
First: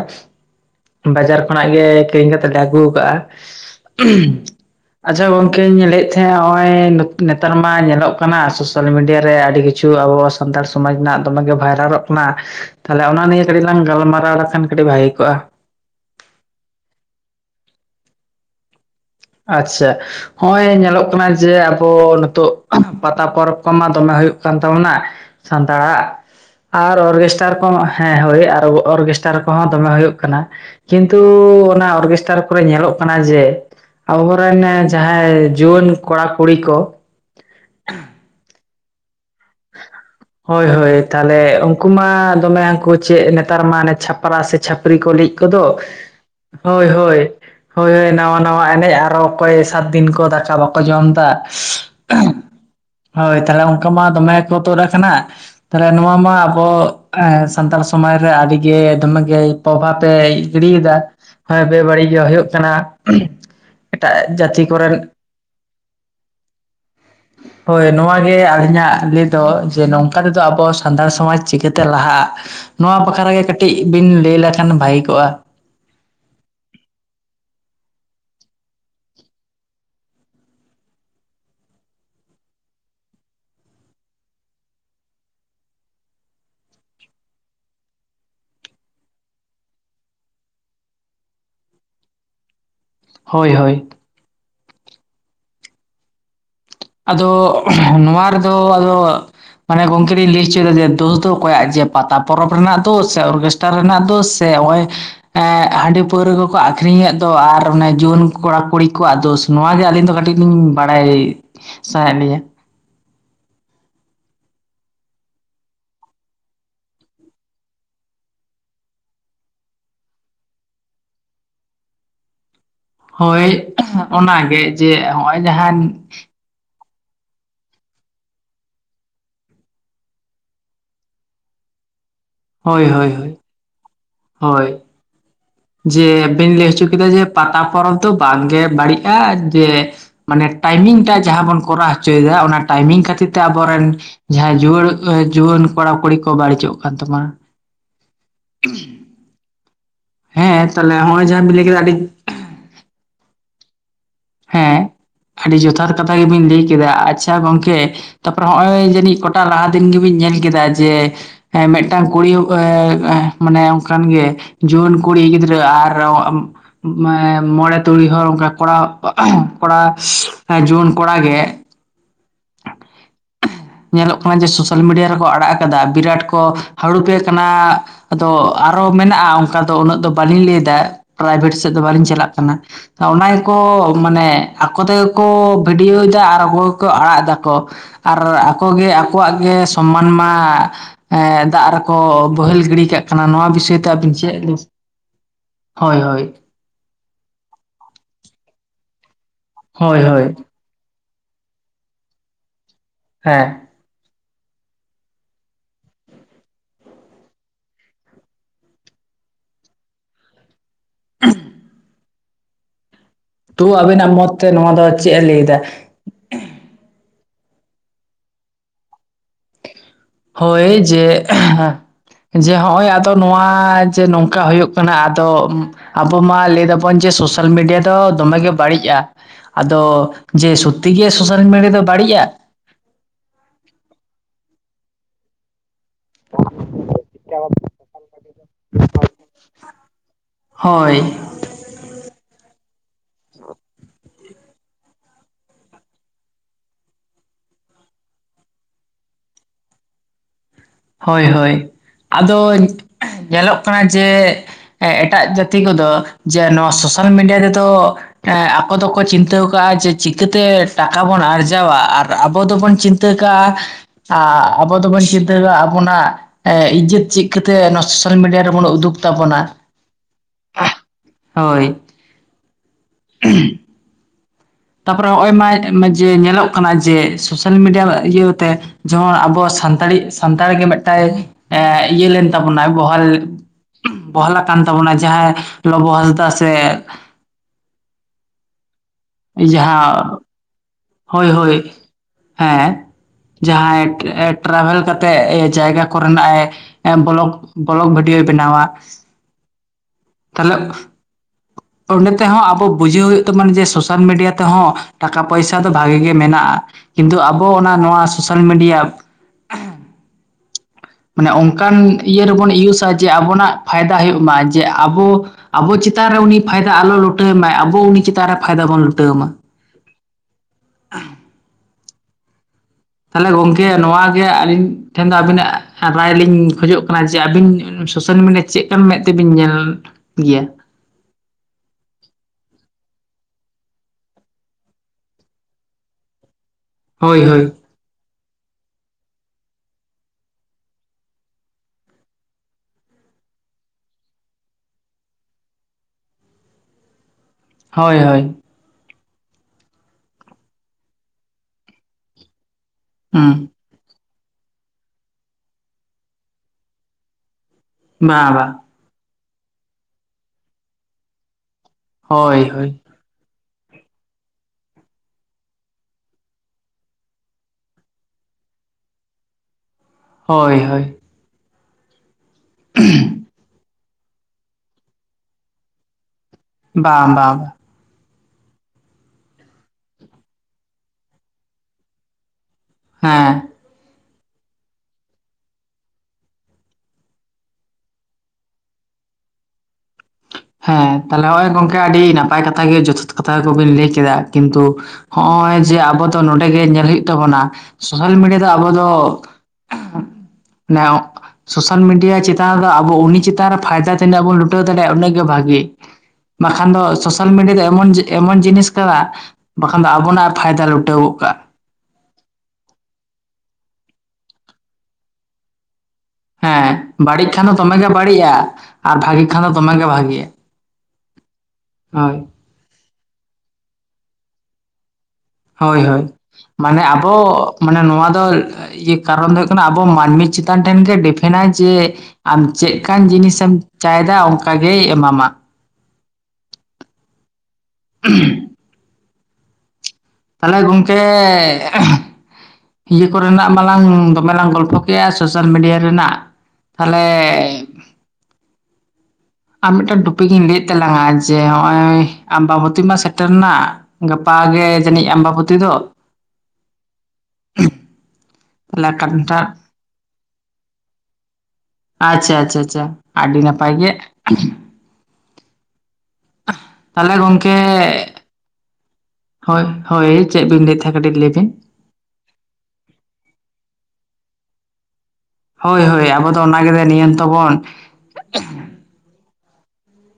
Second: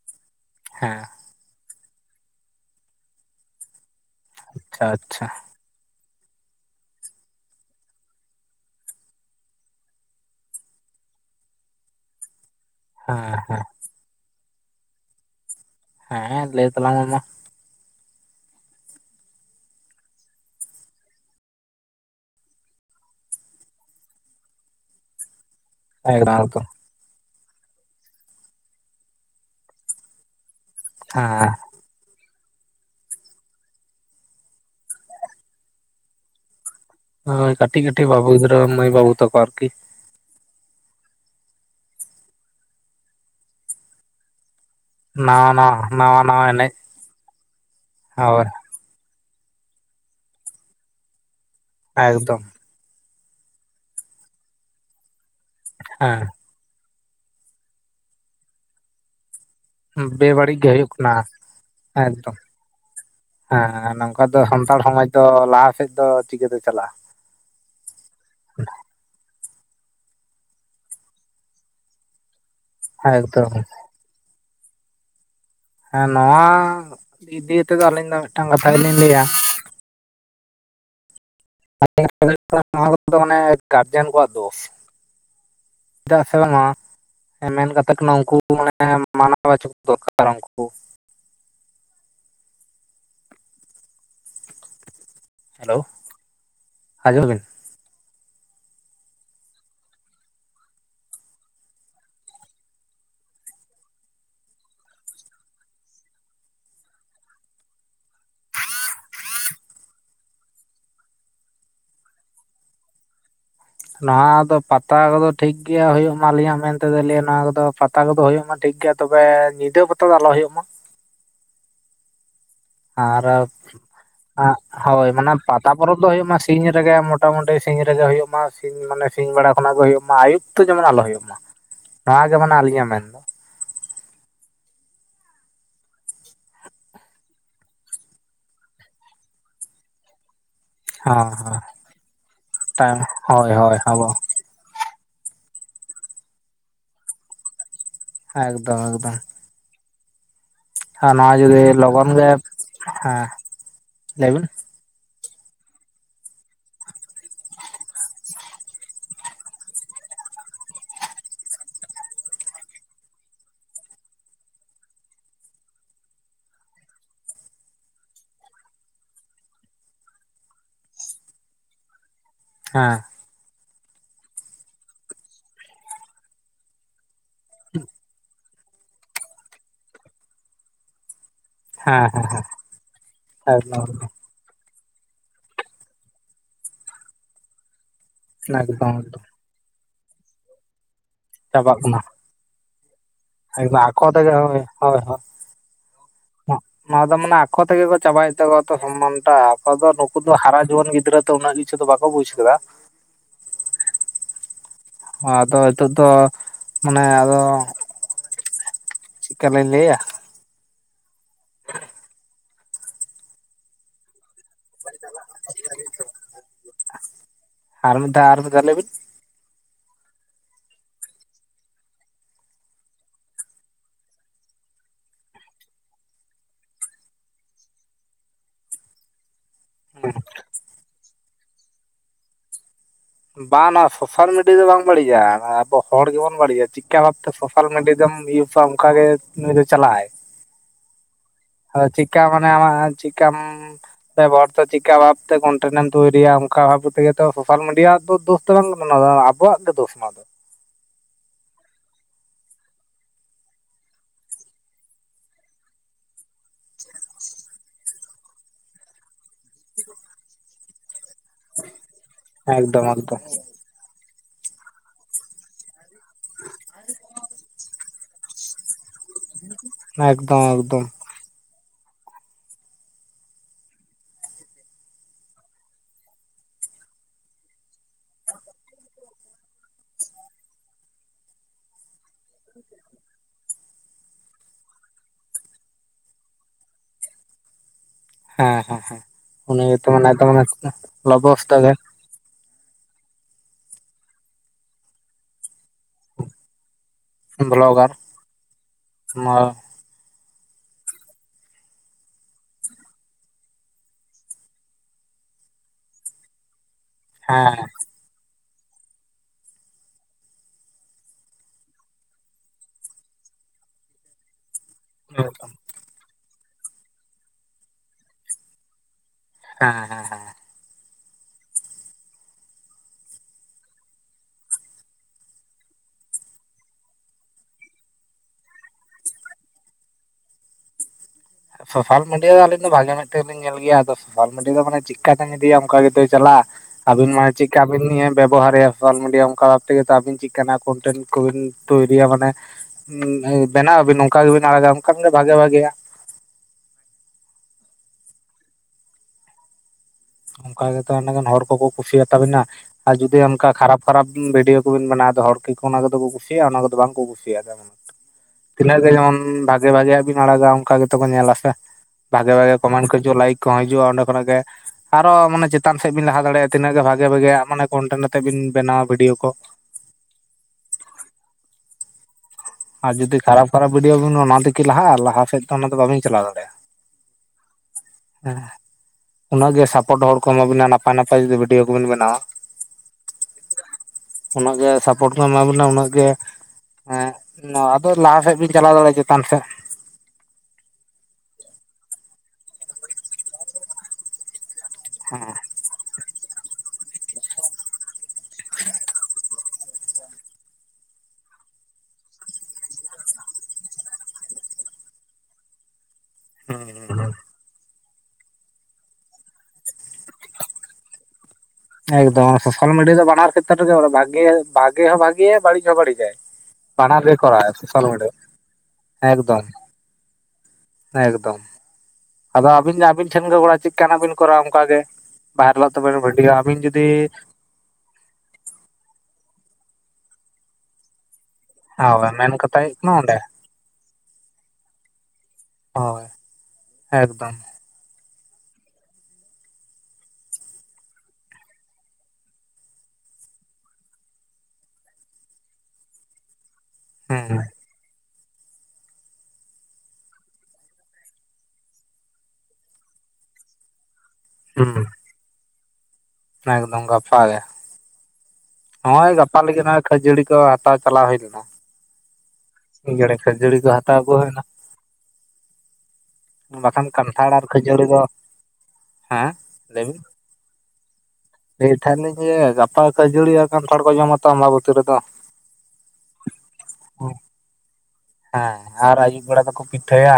ᱦᱮᱸ ᱵᱟᱡᱟᱨ ᱠᱷᱚᱱᱟᱜ ᱜᱮ ᱠᱤᱨᱤᱧ ᱠᱟᱛᱮᱜ ᱞᱮ ᱟᱹᱜᱩ ᱠᱟᱜ-ᱟ ᱟᱪᱪᱷᱟ ᱜᱚᱝᱠᱮᱼᱼ ᱤᱱᱠᱟᱹᱧ ᱞᱟᱹᱭᱮᱫ ᱛᱟᱦᱮᱸᱜ ᱱᱚᱜ-ᱚᱭ ᱱᱮᱛᱟᱨ ᱢᱟ ᱧᱮᱞᱚᱜ ᱠᱟᱱᱟ ᱥᱳᱥᱟᱞ ᱢᱤᱰᱤᱭᱟ ᱨᱮ ᱟᱹᱰᱤ ᱠᱤᱪᱷᱩ ᱟᱵᱚᱼᱼ ᱥᱟᱱᱛᱟᱲ ᱥᱚᱢᱟᱡᱽ ᱨᱮᱱᱟᱜ ᱫᱚᱢᱮ ᱜᱮ ᱵᱷᱟᱭᱨᱟᱞᱚᱜ ᱠᱟᱱᱟ᱾ ᱛᱟᱦᱚᱞᱮ ᱚᱱᱟ ᱱᱤᱭᱮ ᱠᱟᱹᱴᱤᱡ ᱞᱟᱝ ᱜᱟᱞᱢᱟᱨᱟᱣ ᱞᱮᱠᱷᱟᱱ ᱠᱟᱹᱴᱤᱡ ᱵᱷᱟᱜᱮ ᱠᱚᱜᱼᱟ ᱦᱮᱸ ᱞᱟᱹᱭ ᱛᱟᱞᱟᱝ ᱢᱮ ᱢᱟ ᱟᱪᱪᱷᱟ ᱾ ᱦᱚᱸᱜ-ᱚᱭ ᱧᱮᱞᱚᱜ ᱠᱟᱱᱟ ᱡᱮ ᱟᱵᱚ ᱱᱤᱛᱚᱜ ᱯᱟᱛᱟ ᱯᱚᱨᱚᱵᱽ ᱠᱚᱢᱟ ᱫᱚᱢᱮ ᱦᱩᱭᱩᱜ ᱠᱟᱱ ᱛᱟᱵᱚᱱᱟ, ᱥᱟᱱᱛᱟᱲ ᱟᱜ ᱮᱠᱫᱚᱢ ᱮᱠᱫᱚᱢ ᱾ ᱟᱨ ᱚᱨᱜᱮᱥᱴᱟᱨ ᱠᱚᱦᱚᱸ ᱦᱮᱸ ᱦᱳᱭ ᱟᱨ ᱚᱨᱜᱮᱥᱴᱟᱨ ᱠᱚᱦᱚᱸ ᱫᱚᱢᱮ ᱦᱩᱭᱩᱜ ᱠᱟᱱᱟ ᱟ ᱠᱤᱱᱛᱩ ᱦᱮᱸ ᱚᱱᱟ ᱚᱨᱜᱮᱥᱴᱟᱨ ᱠᱚᱨᱮ ᱧᱮᱞᱚᱜ ᱠᱟᱱᱟ ᱡᱮ ᱟᱵᱚ ᱨᱮᱱ ᱡᱟᱦᱟᱸᱭ ᱡᱩᱣᱟᱹᱱ ᱠᱚᱲᱟ ᱠᱩᱲᱤ ᱠᱚ, ᱦᱳᱭ ᱠᱟᱹᱴᱤᱡ ᱠᱟᱹᱴᱤᱡ ᱵᱟᱹᱵᱩ ᱜᱤᱫᱽᱨᱟᱹ ᱢᱟᱹᱭ ᱵᱟᱹᱵᱩ ᱛᱟᱠᱚ ᱟᱨᱠᱤ ᱦᱳᱭ ᱦᱳᱭ ᱛᱟᱦᱚᱞᱮ ᱩᱱᱠᱩ ᱢᱟ ᱫᱚᱢᱮ ᱦᱟᱱᱠᱩ ᱪᱮᱫ ᱱᱮᱛᱟᱨ ᱢᱟ ᱪᱷᱟᱯ ᱯᱨᱟ ᱥᱮ ᱪᱷᱟᱹᱯᱨᱤ ᱠᱚ ᱞᱟᱹᱭ ᱱᱟᱣᱟ ᱠᱚᱫᱚ ᱱᱟᱣᱟ ᱱᱟᱣᱟ ᱱᱟᱣᱟ ᱮᱱᱮᱡ ᱦᱳᱭ ᱦᱳᱭ ᱱᱟᱣᱟ ᱱᱟᱣᱟ ᱮᱱᱮᱡ ᱟᱨᱚ ᱚᱠᱚᱭ ᱥᱟᱛ ᱫᱤᱱ ᱠᱚ ᱫᱟᱠᱟ ᱵᱟᱠᱚ ᱡᱚᱢ ᱮᱫᱟ ᱮᱠᱫᱚᱢ᱾ ᱦᱳᱭ ᱛᱟᱦᱞᱮ ᱚᱱᱠᱟ ᱢᱟ ᱫᱚᱢᱮ ᱠᱚ ᱛᱩᱫ ᱟᱠᱟᱱᱟ ᱛᱟᱦᱟᱞᱮ ᱱᱚᱣᱟ ᱦᱮᱸ ᱢᱟ ᱟᱵᱚ ᱥᱟᱱᱛᱟᱲ ᱥᱚᱢᱟᱡᱽ ᱨᱮ ᱟᱹᱰᱤ ᱜᱮ ᱫᱚᱢᱮᱜ ᱜᱮ ᱯᱨᱚᱵᱷᱟᱵ ᱮ ᱵᱮᱵᱟᱹᱲᱤᱡ ᱜᱮ ᱦᱩᱭᱩᱜ ᱜᱤᱰᱤᱭᱮᱫᱟ ᱠᱟᱱᱟ ᱦᱮ ᱵᱮᱵᱟᱹᱲᱤᱡ ᱜᱮ ᱮᱠᱫᱚᱢ ᱦᱩᱭᱩᱜ ᱠᱟᱱᱟ᱾ ᱦᱮᱸ ᱦᱮᱸ ᱱᱚᱝᱠᱟ ᱮᱴᱟᱜ ᱫᱚ ᱡᱟᱹᱛᱤ ᱥᱟᱱᱛᱟᱲ ᱠᱚᱨᱮᱱ ᱥᱚᱢᱟᱡᱽ ᱫᱚ ᱞᱟᱦᱟ ᱥᱮᱫ ᱫᱚ ᱪᱤᱠᱟᱹ ᱛᱮ ᱪᱟᱞᱟᱜ-ᱟ᱾ ᱦᱳᱭ ᱱᱚᱣᱟ ᱜᱮ ᱟᱹᱞᱤᱧᱟᱜ ᱞᱟᱹᱭ ᱫᱚ ᱡᱮ ᱱᱚᱝᱠᱟ ᱛᱮᱫᱚ ᱟᱵᱚ ᱥᱟᱱᱛᱟᱲ ᱥᱚᱢᱟᱡᱽ ᱪᱤᱠᱟᱹᱛᱮ ᱞᱟᱦᱟᱜ-ᱟ, ᱱᱚᱣᱟ ᱵᱟᱠᱷᱨᱟ ᱜᱮ ᱮᱠᱫᱚᱢ ᱠᱟᱹᱴᱤᱡ ᱵᱤᱱ ᱞᱟᱹᱭ ᱞᱮᱠᱷᱟᱱ ᱵᱷᱟᱹᱜᱤ ᱠᱚᱜ-ᱟ᱾ ᱦᱮᱸ ᱱᱚᱣᱟ ᱤᱫᱤ ᱠᱟᱛᱮ ᱫᱚ ᱟᱹᱞᱤᱧ ᱫᱚ ᱢᱤᱫᱴᱟᱝ ᱠᱟᱛᱷᱟ ᱜᱮᱞᱤᱧ ᱞᱟᱹᱭ ᱟ᱾ [unintelligible] ᱜᱟᱨᱡᱮᱱ ᱠᱚᱣᱟᱜ ᱫᱳᱥ ᱾ ᱪᱮᱫᱟᱜ ᱥᱮ ᱵᱟᱝ ᱢᱟ ᱢᱮᱱ ᱠᱟᱛᱷᱟ ᱩᱱᱠᱩ ᱢᱟᱱᱮ ᱢᱟᱱᱟᱣ ᱵᱟᱪᱚᱠ ᱫᱚᱨᱠᱟᱨ ᱩᱱᱠᱩ᱾ ᱦᱳᱭ ᱦᱳᱭ ᱾ ᱦᱮᱞᱳ, ᱟᱸᱡᱚᱢ ᱟᱫᱚ ᱵᱤᱱ ᱱᱚᱣᱟ ᱨᱮᱫᱚ ᱟᱫᱚ ᱾ ᱢᱟᱱᱮ ᱜᱚᱝᱠᱮ ᱞᱤᱧ ᱞᱟᱹᱭ ᱦᱚᱪᱚᱭ ᱮᱫᱟ ᱡᱮ ᱫᱳᱥ ᱫᱚ ᱚᱠᱚᱭᱟᱜ ᱡᱮ ᱯᱟᱛᱟ ᱯᱚᱨᱚᱵᱽ ᱨᱮᱱᱟᱜ ᱫᱳᱥ ᱥᱮ ᱚᱨᱜᱮᱥᱴ ᱛᱟᱨ ᱨᱮᱱᱟᱜ ᱫᱳᱥ ᱥᱮ ᱱᱚᱜ-ᱚᱭ ᱮ ᱦᱟᱺᱰᱤ ᱯᱟᱹᱣᱨᱟᱹ ᱠᱚᱠᱚ ᱟᱠᱷᱨᱤᱧ ᱮᱫ ᱫᱚ ᱟᱨ ᱚᱱᱮ ᱡᱩᱣᱟᱹᱱ ᱠᱚᱲᱟ ᱠᱩᱲᱤ ᱠᱚᱣᱟᱜ ᱫᱳᱥ ᱱᱚᱣᱟ ᱜᱮ ᱟᱹᱞᱤᱧ ᱫᱚ ᱠᱟᱹᱴᱤᱡ ᱞᱤᱧ ᱵᱟᱲᱟᱭ ᱥᱟᱱᱟᱭᱮᱫ ᱞᱤᱭᱟ᱾ ᱱᱚᱣᱟ ᱫᱚ ᱯᱟᱛᱟ ᱠᱚᱫᱚ ᱴᱷᱤᱠ ᱜᱮᱭᱟ ᱦᱩᱭᱩᱜ ᱢᱟ ᱟᱞᱤᱧᱟᱜ ᱢᱮᱱ ᱛᱮ ᱫᱚ ᱞᱟᱹᱭ ᱱᱚᱣᱟ ᱠᱚᱫᱚ ᱯᱟᱛᱟ ᱠᱚᱫᱚ ᱦᱩᱭᱩᱜ ᱢᱟ ᱴᱷᱤᱠ ᱜᱮᱭᱟ ᱛᱚᱵᱮ ᱧᱤᱫᱟᱹ ᱯᱟᱛᱟ ᱫᱚ ᱟᱞᱚ ᱦᱩᱭᱩᱜ ᱢᱟ ᱾ ᱟᱨ ᱦᱳᱭ ᱟᱸᱜ ᱚᱱᱟᱜᱮ ᱡᱮ ᱦᱳᱭ ᱢᱟᱱᱮ ᱦᱚᱜᱼᱚᱭ ᱡᱟᱦᱟᱸ ᱯᱟᱛᱟ ᱯᱚᱨᱚᱵᱽ ᱫᱚ ᱦᱩᱭᱩᱜ ᱢᱟ ᱥᱮ ᱥᱤᱧ ᱨᱮᱜᱮ ᱢᱚᱴᱟᱢᱩᱴᱤ ᱥᱤᱧ ᱨᱮᱜᱮ ᱦᱩᱭᱩᱜ ᱢᱟ ᱥᱤᱧ ᱢᱟᱱᱮ ᱥᱤᱧ ᱵᱮᱲᱟ ᱠᱷᱚᱱᱟᱜ ᱜᱮ ᱦᱩᱭᱩᱜ ᱢᱟ ᱟᱭᱩᱵ ᱛᱮ ᱡᱮᱢᱚᱱ ᱟᱞᱚ ᱦᱩᱭᱩᱜ ᱢᱟ᱾ ᱱᱚᱣᱟ ᱜᱮ ᱢᱮᱱᱟ ᱦᱳᱭ ᱟᱹᱞᱤᱧᱟᱜ ᱢᱮᱱ ᱦᱳᱭ ᱫᱚ᱾ ᱦᱳᱭ ᱦᱳᱭ, ᱡᱮ ᱵᱮᱱ ᱞᱟᱹᱭ ᱦᱚᱪᱚ ᱠᱮᱫᱟ ᱡᱮ ᱯᱟᱛᱟ ᱯᱚᱨᱚᱵᱽ ᱫᱚ ᱵᱟᱝ ᱜᱮ ᱵᱟᱹᱲᱤᱡ ᱟ ᱡᱮ ᱢᱟᱱᱮ ᱴᱟᱭᱢᱤᱝ ᱴᱟᱜ ᱦᱚᱸ ᱡᱟᱦᱟᱸ ᱦᱚᱸ ᱵᱚᱱ ᱠᱚᱨᱟᱣ ᱦᱚᱪᱚᱭ ᱮᱫᱟ ᱚᱱᱟ ᱴᱟᱭᱤᱢ ᱴᱟᱭᱢᱤᱝ ᱠᱷᱟᱹᱛᱤᱨ ᱛᱮ ᱦᱳᱭ ᱦᱳᱭ ᱟᱵᱚᱨᱮᱱ ᱟᱵᱚ ᱡᱟᱦᱟᱸᱭ ᱡᱩᱣᱟᱹᱲ ᱡᱩᱣᱟᱹᱱ ᱠᱚᱲᱟ ᱠᱩᱲᱤ ᱠᱚ ᱵᱟᱹᱲᱤᱡᱚᱜ ᱠᱟᱱ ᱛᱟᱵᱚᱱᱟ ᱾ ᱮᱠᱫᱚᱢ ᱮᱠᱫᱚᱢ, ᱦᱮᱸ ᱛᱟᱦᱚᱞᱮ ᱟᱨ ᱦᱚᱸᱜᱼᱚᱭ ᱱᱚᱣᱟ ᱡᱟᱦᱟᱸ ᱵᱤᱱ ᱡᱩᱫᱤ ᱞᱟᱹᱭ ᱠᱮᱫᱟ ᱟᱹᱰᱤ ᱞᱚᱜᱚᱱ ᱜᱮ, ᱦᱮᱸ ᱞᱟᱹᱭ ᱵᱤᱱ? ᱦᱮᱸ ᱟᱹᱰᱤ ᱡᱚᱛᱷᱟᱛ ᱠᱟᱛᱷᱟ ᱜᱮᱵᱤᱱ ᱞᱟᱹᱭ ᱠᱮᱫᱟ, ᱟᱪᱪᱷᱟ ᱜᱚᱝᱠᱮ ᱛᱟᱯᱚᱨᱮ ᱱᱚᱜᱼᱚᱭ ᱡᱟᱹᱱᱤᱡ ᱠᱚᱴᱟ ᱞᱟᱦᱟ ᱫᱤᱱ ᱜᱮᱵᱤᱱ ᱧᱮᱞ ᱠᱮᱫᱟ ᱡᱮ ᱦᱮᱸ ᱢᱤᱫᱴᱟᱝ ᱠᱩᱲᱤ ᱮᱸ ᱢᱟᱱᱮ ᱚᱱᱠᱟᱱ ᱜᱮᱭᱟᱭ ᱡᱩᱣᱟᱹᱱ ᱠᱩᱲᱤ ᱜᱤᱫᱽᱨᱟᱹ ᱟᱨ ᱢᱚᱬᱮ ᱛᱩᱨᱩᱭ ᱦᱚᱲ ᱚᱱᱠᱟ ᱠᱚᱲᱟ ᱠᱚᱲᱟᱠᱥ ᱡᱩᱣᱟᱹᱱ ᱠᱚᱲᱟ ᱜᱮ ᱦᱟᱸ ᱧᱮᱞᱚᱜ ᱠᱟᱱᱟ ᱡᱮ ᱥᱳᱥᱟᱞ ᱢᱤᱰᱤᱭᱟ ᱨᱮᱠᱚ ᱟᱲᱟᱜ ᱠᱟᱫᱟ ᱵᱤᱨᱟᱴ ᱠᱚ ᱦᱟᱹᱲᱩᱯᱮ ᱠᱟᱱᱟ ᱾ ᱟᱫᱚ ᱟᱨᱚ ᱢᱮᱱᱟᱜᱼᱟ ᱚᱱᱠᱟ ᱫᱚ ᱩᱱᱟᱹᱜ ᱫᱚ ᱵᱟᱹᱞᱤᱧ ᱞᱟᱹᱭᱮᱫᱟ ᱯᱨᱟᱭᱵᱷᱮᱴᱼᱼ ᱥᱮᱫ ᱫᱚ ᱵᱟᱞᱤᱧ ᱦᱮᱸ ᱪᱟᱞᱟᱜ ᱠᱟᱱᱟ, ᱚᱱᱟ ᱜᱮ ᱦᱮᱸ ᱮᱠᱫᱚᱢ ᱠᱚ ᱢᱟᱱᱮᱼᱼ ᱟᱠᱚ ᱛᱮᱜᱮ ᱠᱚ ᱵᱷᱤᱰᱭᱣᱮᱫᱟ ᱟᱨ ᱟᱠᱚ ᱜᱮᱠᱚ ᱟᱲᱟᱜ ᱫᱟᱠᱚᱼᱼ ᱟᱨ ᱟᱠᱚᱜᱮ ᱮᱠᱫᱚᱢ ᱮᱠᱫᱚᱢ ᱟᱠᱚᱣᱟᱜ ᱜᱮ ᱥᱚᱢᱢᱟᱱ ᱢᱟᱼᱼ ᱫᱟᱜ ᱪᱟᱵᱟᱜ ᱨᱮᱠᱚ ᱠᱟᱱᱟ ᱵᱟᱹᱦᱮᱞ ᱜᱤᱰᱤ ᱠᱟᱜᱼᱼ ᱠᱟᱱᱟ ᱾ ᱱᱚᱣᱟ ᱵᱤᱥᱚᱭ ᱮᱠᱫᱚᱢ ᱛᱮ ᱟᱠᱚ ᱟᱹᱵᱤᱱ ᱛᱮᱜᱮ ᱪᱮᱫ ᱦᱳᱭ ᱞᱤᱢᱥ ᱦᱳᱭ ᱦᱳᱭ ᱦᱳᱭ ᱦᱳᱭ ᱱᱚᱣᱟ ᱫᱚ ᱢᱟᱱᱮ ᱟᱠᱚ ᱛᱮᱜᱮ ᱠᱚ ᱪᱟᱵᱟᱭᱮᱫ ᱛᱟᱠᱚᱣᱟ ᱛᱚ ᱥᱚᱢᱢᱟᱱᱟ ᱴᱟᱠ, ᱟᱠᱚ ᱫᱚ ᱦᱳᱭ ᱱᱩᱠᱩ ᱦᱳᱭ ᱫᱚ ᱦᱟᱨᱟ ᱡᱩᱣᱟᱹᱱ ᱜᱤᱫᱽᱨᱟᱹ ᱾ ᱛᱚ ᱩᱱᱟᱹᱜ ᱠᱤᱪᱷᱩ ᱫᱚ ᱵᱟᱠᱚ ᱵᱩᱡᱽ ᱟᱠᱟᱫᱟ ᱾ ᱦᱮᱸ ᱦᱚᱸ ᱫᱚ ᱱᱤᱛᱚᱜ ᱫᱚ ᱢᱟᱱᱮ ᱟᱫᱚᱼᱼ ᱪᱮᱫᱠᱟ ᱞᱤᱧ ᱞᱟᱹᱭᱟ ᱛᱚ ᱟᱵᱤᱱᱟᱜ ᱢᱚᱛ ᱛᱮ ᱱᱚᱣᱟ ᱫᱚ ᱪᱮᱫ ᱮ ᱞᱟᱹᱭ ᱮᱫᱟ ᱾ ᱟᱨ ᱢᱤᱫᱟᱣ ᱟᱨ ᱢᱤᱫᱟᱣ ᱞᱟᱹᱭ ᱵᱤᱱ ᱾ ᱦᱚᱭ ᱡᱮᱼᱼ ᱡᱮ ᱦᱚᱜᱼᱚᱭ ᱟᱫᱚ ᱱᱚᱣᱟ ᱡᱮ ᱱᱚᱝᱠᱟ ᱦᱩᱭᱩᱜ ᱠᱟᱱᱟ ᱟᱫᱚᱼᱼ ᱟᱵᱚ ᱢᱟ ᱞᱟᱹᱭ ᱫᱟᱵᱚᱱ ᱡᱮ ᱥᱳᱥᱟᱞ ᱢᱤᱰᱤᱭᱟ ᱫᱚ ᱫᱚᱢᱮᱜ ᱜᱮ ᱵᱟᱹᱲᱤᱡᱼᱟᱼᱼ ᱟᱫᱚ ᱡᱮ ᱥᱚᱛᱛᱤ ᱜᱮ ᱥᱳᱥᱟᱞ ᱢᱤᱰᱤᱭᱟ ᱫᱚ ᱵᱟᱹᱲᱤᱡᱼᱟ ᱾ ᱵᱟᱝ ᱱᱚᱭᱟ ᱥᱳᱥᱟᱞ ᱢᱤᱰᱤᱭᱟ ᱫᱚ ᱵᱟᱝ ᱵᱟᱹᱲᱤᱡᱼᱟ ᱟᱵᱚᱼᱼ ᱦᱚᱲ ᱜᱮᱵᱚᱱ ᱵᱟᱹᱲᱤᱡᱟ, ᱪᱤᱠᱮᱠᱟ ᱵᱷᱟᱵᱛᱮ ᱥᱳᱥᱟᱞ ᱢᱤᱰᱤᱭᱟ ᱫᱚᱢ ᱤᱭᱩᱡᱟ ᱚᱱᱠᱟᱜ ᱜᱮ ᱱᱩᱭ ᱫᱚᱭ ᱪᱟᱞᱟᱜᱟᱭ ᱾ ᱦᱚᱭ ᱦᱳ ᱪᱮᱫᱠᱟ ᱢᱟᱱᱮ ᱟᱢᱟᱜ ᱪᱮᱫᱠᱟᱢᱼᱼ ᱦᱚᱲ ᱛᱮ ᱪᱤᱠᱟ ᱵᱷᱟᱵᱛᱮ ᱠᱚᱱᱴᱮᱱ ᱮᱢ ᱛᱳᱨᱤᱭᱟ ᱚᱱᱠᱟ ᱵᱷᱟᱵ ᱛᱮᱜᱮ ᱛᱚ ᱥᱳᱥᱟᱞ ᱢᱤᱰᱤᱭᱟ ᱫᱚᱛᱚ ᱫᱩᱼᱼ ᱛᱚ ᱵᱟᱝ ᱚᱱᱟ‌ᱫᱚ ᱟᱵᱚᱣᱟᱜ ᱜᱮ ᱫᱳᱥ ᱚᱱᱟ ᱫᱚ ᱾ ᱦᱳᱭ ᱦᱳᱭ ᱟᱫᱚ ᱧᱮᱞᱚᱜ ᱠᱟᱱᱟ ᱡᱮ ᱮᱴᱟᱜ ᱡᱟᱹᱛᱤ ᱠᱚᱫᱚᱼᱼ ᱡᱮ ᱱᱚᱣᱟ ᱥᱳᱥᱟᱞ ᱢᱤᱰᱤᱭᱟ ᱨᱮᱫᱚᱼᱼ ᱟᱠᱚ ᱫᱚᱠᱚ ᱪᱤᱱᱛᱟᱹ ᱟᱠᱟᱟᱜᱼᱟ ᱡᱮ ᱪᱤᱠᱟᱹᱛᱮ ᱴᱟᱠᱟ ᱵᱚᱱ ᱟᱨᱡᱟ ᱟᱨᱡᱟᱣᱟ, ᱟᱨ ᱟᱵᱚ ᱫᱚᱵᱚᱱ ᱮᱠᱫᱚᱢ ᱪᱤᱱᱛᱟᱹ ᱮᱠᱫᱚᱢ ᱠᱟᱜᱼᱟ ᱟᱵᱚ ᱫᱚᱵᱚᱱ ᱪᱤᱱᱛᱟᱹ ᱠᱟᱜᱼᱟ ᱟᱵᱚᱱᱟᱜ ᱤᱡᱽᱡᱚᱛ ᱪᱤᱠᱟᱹᱛᱮ ᱱᱚᱣᱟ ᱥᱳᱥᱟᱞ ᱢᱤᱰᱤᱭᱟ ᱨᱮᱵᱚᱱ ᱩᱫᱩᱜᱽ ᱛᱟᱵᱚᱱᱟ ᱾ ᱮᱠᱫᱚᱢ ᱮᱠᱫᱚᱢ ᱦᱳᱭ ᱦᱮᱸ [unintelligible] ᱛᱟᱯᱚᱨᱮ ᱱᱚᱜᱼᱚᱭ ᱢᱟ ᱡᱮ ᱧᱮᱞᱚᱜ ᱠᱟᱱᱟ ᱡᱮ ᱥᱳᱥᱟᱞ ᱢᱤᱰᱤᱭᱟ ᱤᱭᱟᱹᱛᱮᱼᱼ ᱡᱮᱢᱚᱱ ᱟᱵᱚ ᱥᱟᱱᱛᱟᱲᱤ ᱥᱟᱱᱛᱟᱲ ᱜᱮ ᱢᱤᱫᱴᱟᱭᱼᱼ ᱮ ᱤᱭᱟᱹ ᱞᱮᱱ ᱛᱟᱵᱚᱱᱟᱭ ᱵᱚᱦᱟᱞᱼᱼ ᱵᱚᱦᱚᱞᱟ ᱠᱟᱱ ᱛᱟᱵᱚᱱᱟ ᱡᱟᱦᱟᱸᱭ ᱞᱚᱵᱚ ᱦᱟᱸᱥᱫᱟ ᱥᱮᱼᱼ ᱦᱮᱸ ᱦᱮᱸ ᱦᱮᱸ ᱩᱱᱤ ᱜᱮ ᱛᱚ ᱢᱮᱱᱟᱭ ᱡᱟᱦᱟᱸ ᱛᱟᱵᱚᱱᱟ ᱱᱤᱛᱚᱜ ᱫᱚ ᱾ ᱦᱳᱭ ᱞᱚᱵᱚᱥᱛᱟ ᱦᱳᱭ ᱦᱮᱸ ᱡᱟᱦᱟᱸᱭ ᱴᱨᱟᱵᱷᱮᱞ ᱠᱟᱛᱮᱜ ᱡᱟᱭᱜᱟ ᱠᱚᱨᱮᱱᱟᱜᱼᱮ ᱮ ᱵᱞᱚᱠ ᱵᱞᱚᱠ ᱵᱷᱞᱚᱜᱟᱨ ᱵᱷᱤᱰᱭᱳ ᱵᱮᱱᱟᱣᱟ, ᱦᱮᱸ ᱮᱠᱫᱚᱢ ᱛᱟᱦᱞᱩᱼᱼ ᱚᱸᱰᱮ ᱛᱮᱦᱚᱸ ᱟᱵᱚ ᱵᱩᱡᱷᱟᱹᱣ ᱦᱩᱭᱩᱜ ᱛᱟᱵᱚᱱᱟ ᱡᱮ ᱥᱳᱥᱟᱞ ᱢᱤᱰᱤᱭᱟ ᱛᱮᱦᱚᱸ ᱴᱟᱠᱟ ᱯᱚᱭᱥᱟ ᱫᱚ ᱵᱷᱟᱜᱮ ᱜᱮ ᱢᱮᱱᱟᱜᱼᱟ ᱾ ᱠᱤᱱᱛᱩ ᱟᱵᱚ ᱚᱱᱟ ᱦᱮᱸ ᱱᱚᱣᱟ ᱥᱳᱥᱟᱞ ᱢᱤᱰᱤᱭᱟᱼᱼ ᱢᱟᱱᱮ ᱚᱱᱠᱟᱱ ᱤᱭᱟᱹ ᱨᱮᱵᱚᱱ ᱤᱭᱩᱡᱟ ᱡᱮ ᱟᱵᱚᱱᱟᱜ ᱯᱷᱟᱭᱫᱟ ᱦᱩᱭᱩᱜ ᱢᱟᱼᱼ ᱡᱮ ᱟᱵᱚ ᱟᱵᱚ ᱪᱮᱛᱟᱱ ᱨᱮ ᱩᱱᱤ ᱯᱷᱟᱭᱫᱟ ᱟᱞᱚ ᱞᱩᱴᱟᱹᱣ ᱢᱟᱭ, ᱟᱵᱚ ᱩᱱᱤ ᱪᱮᱛᱟᱱ ᱨᱮ ᱯᱷᱟᱭᱫᱟ ᱵᱚᱱ ᱞᱩᱴᱟᱹᱣ ᱢᱟ ᱾ ᱦᱮᱸ ᱦᱮᱸ ᱦᱮᱸ [unintelligible] ᱛᱟᱦᱚᱞᱮ ᱜᱚᱝᱠᱮ ᱱᱚᱣᱟ ᱜᱮ ᱟᱹᱞᱤᱧ ᱴᱷᱮᱱ ᱫᱚ ᱟᱹᱵᱤᱱᱟᱜ ᱨᱟᱭ ᱞᱤᱧ ᱠᱷᱚᱡᱚᱜ ᱠᱟᱱᱟ ᱡᱮ ᱟᱹᱵᱤᱱ ᱥᱳᱥᱟᱞ ᱢᱤᱰᱤᱭᱟ ᱪᱮᱫᱠᱟᱱ ᱢᱮᱫ ᱛᱮᱵᱤᱱ ᱧᱮᱞ ᱜᱮᱭᱟ? ᱥᱳᱥᱟᱞ ᱢᱤᱰᱤᱭᱟ ᱫᱚ ᱟᱹᱞᱤᱧ ᱫᱚ ᱵᱷᱟᱜᱮ ᱢᱤᱫᱴᱮᱱ ᱞᱤᱧ ᱧᱮᱞ ᱜᱮᱭᱟ ᱟᱫᱚ ᱥᱳᱥᱟᱞ ᱢᱤᱰᱤᱭᱟ ᱫᱚ ᱢᱟᱱᱮ ᱪᱮᱠᱟᱛᱮᱢ ᱤᱫᱤᱭᱟ ᱚᱱᱠᱟ ᱜᱮᱛᱚᱭ ᱪᱟᱞᱟᱜᱼᱟ᱾ ᱟᱵᱤᱱ ᱦᱳᱭ ᱢᱟ ᱦᱳᱭ ᱪᱮᱫᱠᱟ ᱱᱤᱱ ᱵᱮᱵᱚᱦᱟᱨᱮᱭᱟ ᱥᱚᱥᱟᱞ ᱢᱰᱤᱭᱟ ᱛᱮᱜᱮ ᱛᱚ ᱟᱵᱤᱱ ᱪᱮᱫ ᱠᱟᱱᱟᱜ ᱠᱚᱱᱴᱮᱱᱴ ᱠᱚᱵᱤᱱ ᱛᱳᱭᱨᱤᱭᱟ ᱢᱟᱱᱮ ᱦ ᱵᱮᱱᱟᱣ ᱟᱵᱤᱱ ᱚᱱᱠᱟ ᱜᱮᱵᱤᱱ ᱟᱲᱟᱜᱟ ᱚᱱᱠᱟᱱ ᱜᱮ ᱵᱷᱟᱜᱤ ᱵᱷᱟᱜᱮᱭᱟᱜ ᱦᱳᱭ ᱦᱳᱭ ᱚᱱᱠᱟ ᱜᱮᱛᱚ ᱚᱱᱟ ᱜᱟᱱ ᱦᱚᱲ ᱠᱚᱠᱚ ᱠᱩᱥᱤᱭᱟᱛᱟᱵᱤᱱᱟ ᱟᱨ ᱡᱩᱫᱤ ᱦᱩᱸ ᱚᱱᱠᱟ ᱠᱷᱟᱨᱟᱯ ᱠᱷᱟᱨᱟᱯ ᱵᱷᱤᱰᱭᱳ ᱠᱚᱵᱮᱱ ᱵᱮᱱᱟᱣ ᱟᱫᱚ ᱦᱚᱲᱠᱤ ᱠᱚ ᱚᱱᱟ ᱠᱚᱫᱚ ᱠᱚ ᱠᱩᱥᱤᱭᱟᱜᱼᱟ ᱚᱱᱟ ᱠᱚᱫᱚ ᱵᱟᱝ ᱠᱩᱥᱤᱭᱟᱜᱼᱟ ᱡᱮᱢᱚᱱ ᱵᱟᱝ ᱵᱟᱝ ᱜᱮ ᱡᱮᱢᱚᱱ ᱵᱷᱟᱜᱮ ᱵᱷᱟᱜᱮᱭᱟᱜ ᱵᱤᱱ ᱟᱲᱟᱜᱟ ᱚᱱᱠᱟ ᱜᱮᱛᱚ ᱠᱚ ᱧᱮᱞᱟᱥᱮ ᱵᱷᱟᱜᱮ ᱦᱳᱭ ᱵᱷᱟᱜᱮ ᱦᱳᱭ ᱠᱚᱢᱮᱱᱴ ᱠᱚ ᱦᱤᱡᱩᱜ ᱞᱟᱭᱤᱠ ᱠᱚ ᱦᱤᱡᱩᱜᱼᱟ ᱚᱸᱰᱮ ᱠᱷᱚᱱᱟᱜ ᱜᱮ᱾ ᱟᱨᱚ ᱢᱟᱱᱮ ᱪᱮᱛᱟᱱ ᱥᱮᱫ ᱵᱤᱱ ᱞᱟᱦᱟ ᱫᱟᱲᱮᱭᱟᱜᱼᱟ ᱛᱤᱱᱟᱹᱜ ᱜᱮ ᱵᱷᱟᱜᱮ ᱵᱷᱟᱜᱮᱭᱟᱜ ᱢᱟᱱᱮ ᱠᱚᱱᱴᱮᱱᱴ ᱟᱛᱮᱜ ᱵᱤᱱ ᱵᱮᱱᱟᱣᱟ ᱵᱷᱤᱰᱭᱳ ᱠᱚ᱾ ᱦᱳᱭ ᱦᱳᱭ᱾ ᱟᱨ ᱡᱩᱫᱤ ᱠᱷᱟᱨᱟᱵ ᱠᱷᱟᱨᱟᱵ ᱵᱷᱤᱰᱭᱳ ᱵᱮᱱ ᱵᱮᱱᱟᱣᱟ ᱟᱱᱟᱛᱤᱠᱤ ᱞᱟᱦᱟᱜᱼᱟ ᱞᱟᱦᱟ ᱥᱮᱫ ᱫᱚ ᱚᱱᱟ ᱫᱚ ᱵᱟᱵᱮᱱ ᱪᱟᱞᱟᱣ ᱫᱟᱲᱮᱭᱟᱜᱼᱟ᱾ ᱵᱟᱝ ᱵᱟᱝ᱾ ᱦᱮᱸ ᱩᱱᱟᱹᱜ ᱜᱮ ᱥᱟᱯᱳᱚᱴ ᱦᱚᱲ ᱠᱚ ᱮᱢᱟ ᱵᱤᱱᱟ ᱱᱟᱯᱟᱭ ᱱᱟᱯᱟᱭ ᱡᱩᱫᱤ ᱵᱷᱤᱰᱭᱳ ᱠᱚᱵᱤᱱ ᱵᱮᱱᱟᱣᱟ᱾ ᱦᱮᱸ ᱩᱱᱟᱹᱜ ᱜᱮ ᱥᱟᱯᱳᱨᱴ ᱠᱚ ᱮᱢᱟ ᱵᱮᱤᱱᱟ ᱩᱱᱟᱹᱜ ᱜᱮ ᱦᱮᱸ ᱟᱫᱚ ᱞᱟᱦᱟ ᱥᱮᱫ ᱵᱤᱱ ᱪᱟᱞᱟᱣ ᱫᱟᱲᱮᱭᱟᱜᱼᱟ ᱪᱮᱛᱟᱱ ᱥᱮᱫ᱾ ᱦᱮᱸ ᱛᱟᱦᱞᱮ ᱱᱚᱜᱼᱚᱭ ᱜᱚᱝᱠᱮ ᱟᱹᱰᱤ ᱱᱟᱯᱟᱭ ᱠᱟᱛᱷᱟ ᱜᱮ ᱡᱚᱛᱷᱟᱛ ᱠᱟᱛᱷᱟ ᱠᱚᱵᱤᱱ ᱞᱟᱹᱭ ᱠᱮᱫᱟ ᱠᱤᱱᱛᱩ ᱦᱚᱸᱜ ᱚᱭ- ᱡᱮ ᱟᱵᱚ ᱫᱚ ᱱᱚᱰᱮ ᱜᱮ ᱧᱮᱞ ᱦᱩᱭᱩᱜ ᱛᱟᱵᱚᱱᱟ ᱥᱳᱥᱟᱞ ᱢᱤᱰᱤᱭᱟ ᱫᱚ ᱟᱵᱚ ᱫᱚ ᱥᱳᱥᱟᱞ ᱢᱤᱰᱤᱭᱟ ᱪᱮᱛᱟᱱ ᱨᱮ ᱫᱚ ᱟᱵᱚ ᱩᱱᱤ ᱪᱮᱛᱟᱱ ᱨᱮ ᱯᱷᱟᱭᱫᱟ ᱛᱤᱱᱟᱹᱜ ᱵᱚᱱ ᱞᱩᱴᱟᱹᱣ ᱫᱟᱲᱮᱭᱟᱜᱼᱟ ᱩᱱᱟᱹᱜ ᱜᱮ ᱵᱷᱟᱜᱤ ᱵᱟᱝᱠᱷᱟᱱ ᱫᱚ ᱥᱳᱥᱟᱞ ᱢᱤᱰᱤᱭᱟ ᱫᱚ ᱮᱢᱚᱱ ᱡᱮ ᱮᱢᱚᱱ ᱡᱤᱱᱤᱥ ᱠᱟᱱᱟ ᱵᱟᱠᱷᱟᱱ ᱫᱚ ᱟᱵᱚᱱᱟᱜ ᱟᱨ ᱯᱷᱟᱭᱫᱟ ᱞᱩᱴᱟᱹᱣ ᱜᱚᱜ ᱠᱟᱜᱼᱟ᱾ ᱮᱠᱫᱚᱢ ᱥᱳᱥᱟᱞ ᱢᱤᱰᱤᱭᱟ ᱫᱚ ᱵᱟᱱᱟᱨ ᱠᱷᱮᱛᱨᱮ ᱨᱮᱜᱮ ᱵᱷᱟᱜᱮ ᱵᱷᱟᱜᱤ ᱦᱚᱸ ᱵᱷᱟᱜᱤᱭᱟ ᱵᱟᱹᱲᱤᱡ ᱦᱚᱸ ᱵᱟᱹᱲᱤᱡᱟᱭ᱾ ᱦᱮᱸ ᱵᱟᱱᱟᱨ ᱜᱮ ᱵᱟᱹᱲᱤᱡ ᱠᱷᱟᱱ ᱠᱚᱨᱟᱣᱟᱭ ᱫᱚ ᱥᱳᱥᱟᱞ ᱫᱚᱢᱮᱜᱮ ᱢᱤᱰᱤᱭᱟ ᱵᱟᱹᱲᱤᱡᱼᱟ ᱟᱨ ᱵᱷᱟᱹᱜᱤ ᱠᱷᱟᱱ ᱮᱠᱫᱚᱢ ᱫᱚᱢᱮᱜᱮ ᱵᱷᱟᱜᱤᱼᱟ᱾ ᱮᱠᱫᱚᱢ ᱟᱫᱚ ᱟᱹᱵᱤᱱ ᱟᱹᱵᱤᱱ ᱴᱷᱮᱱ ᱜᱮ ᱜᱚᱲᱟ ᱪᱮᱫᱠᱟᱱᱟᱜ ᱵᱤᱱ ᱠᱚᱨᱟᱣᱟ ᱚᱱᱠᱟᱜ ᱜᱮ [unintelligible] ᱦᱳᱭ ᱦᱳᱭ ᱵᱷᱤᱰᱤᱣᱚ ᱟᱵᱤᱱ ᱢᱟᱱᱮ ᱡᱩᱫᱤ ᱟᱵᱚ ᱢᱟᱱᱮ ᱱᱚᱣᱟ ᱫᱚ ᱤᱭᱟᱹ ᱠᱟᱨᱚᱱ ᱫᱚ ᱦᱩᱭᱩᱜ ᱠᱟᱱᱟ ᱟᱵᱚ ᱢᱟᱹᱱᱢᱤ ᱪᱮᱛᱟᱱ ᱴᱷᱮᱱ ᱜᱮ ᱰᱤᱯᱷᱮᱱᱟᱭ ᱡᱮ ᱦᱳᱭ ᱢᱮᱱ ᱟᱢ ᱠᱟᱛᱷᱟ ᱦᱩᱭᱩᱜ ᱠᱟᱱᱟ ᱪᱮᱫᱠᱟᱱ ᱚᱸᱰᱮ ᱡᱤᱱᱤᱥ ᱮᱢ ᱪᱟᱭᱮᱫᱟ ᱚᱱᱠᱟ ᱜᱤ ᱮᱢᱟᱢᱟ᱾ ᱦᱳᱭ ᱮᱠᱫᱚᱢ᱾ ᱛᱟᱦᱚᱞᱮ ᱜᱚᱝᱠᱮ [unintelligible] ᱤᱭᱟᱹ ᱠᱚᱨᱮᱱᱟᱜ ᱢᱟᱞᱟᱝ ᱫᱚᱢᱮ ᱞᱟᱝ ᱜᱚᱞᱯᱚ ᱠᱮᱫᱼᱟ ᱥᱳᱥᱟᱞ ᱢᱤᱰᱤᱭᱟ ᱨᱮᱱᱟᱜ ᱛᱟᱦᱚᱞᱮ, ᱦᱩᱸ ᱟᱢ ᱢᱤᱫᱴᱮᱱ ᱴᱚᱯᱤᱠ ᱤᱧ ᱞᱟᱹᱭᱮᱫ ᱛᱟᱞᱟᱝᱟ ᱡᱮ ᱱᱚᱜ ᱚᱭ ᱟᱢᱵᱟᱵᱚᱛᱤ ᱢᱟ ᱥᱮᱴᱮᱨᱱᱟ ᱜᱟᱯᱟ ᱜᱮ ᱦᱩᱸ ᱡᱟᱹᱱᱤᱡ ᱟᱢᱵᱟᱯᱚᱛᱤ ᱫᱚ, ᱮᱠᱫᱚᱢ ᱜᱟᱯᱟ ᱜᱮ ᱾ ᱛᱟᱦᱚᱞᱮ ᱱᱚᱜ ᱚᱭ ᱜᱟᱯᱟ ᱠᱟᱱᱴᱷᱟᱲ ᱞᱟᱹᱜᱤᱫ ᱱᱚᱜ ᱚᱭ ᱠᱷᱟᱹᱡᱟᱹᱲᱤ ᱠᱚ ᱦᱟᱛᱟᱣ ᱪᱟᱞᱟᱣ ᱦᱩᱭ ᱞᱮᱱᱟ᱾ ᱟᱪᱪᱷᱟ ᱟᱪᱪᱷᱟ ᱟᱪᱪᱷᱟ ᱜᱮᱲᱮ ᱟᱹᱰᱤ ᱠᱷᱟᱹᱡᱟᱹᱲᱤ ᱠᱚ ᱱᱟᱯᱟᱭ ᱜᱮ ᱦᱟᱛᱟᱣ ᱟᱜᱩ ᱦᱩᱭᱱᱟ᱾ ᱵᱟᱠᱷᱟᱱ ᱛᱟᱦᱚᱞᱮ ᱠᱟᱱᱴᱷᱟᱲ ᱟᱨ ᱜᱚᱝᱠᱮ, ᱠᱷᱟᱹᱡᱟᱹᱲᱤ ᱫᱚ ᱦᱮᱸ ᱦᱳᱭ ᱦᱳᱭ ᱪᱮᱫ ᱵᱤᱱ ᱞᱟᱹᱭᱮᱫ ᱛᱟᱦᱮᱸᱱᱟ ᱠᱟᱹᱴᱤᱡ ᱞᱟᱹᱭ ᱵᱤᱱ? ᱞᱟᱹᱭ ᱮᱫ ᱛᱟᱦᱮᱱ ᱞᱤᱧ ᱡᱮ ᱜᱟᱯᱟ ᱠᱷᱟᱹᱡᱟᱹᱲᱤ ᱟᱠᱟᱱ ᱛᱷᱟᱚᱲ ᱠᱚ ᱡᱚᱢᱟ ᱛᱚ ᱟ ᱢᱟᱵᱟᱹᱛᱤ ᱨᱮᱫᱚ᱾ ᱦᱳᱭ ᱦᱳᱭ ᱟᱵᱚ ᱫᱚ ᱚᱱᱟᱜᱮ ᱱᱤᱭᱟᱹᱢ ᱛᱚᱵᱚᱱ ᱾ ᱦᱮᱸ ᱟᱨ ᱟᱭᱩᱵ ᱵᱮᱲᱟ ᱫᱚᱠᱚ ᱯᱤᱴᱷᱟᱹᱭᱟ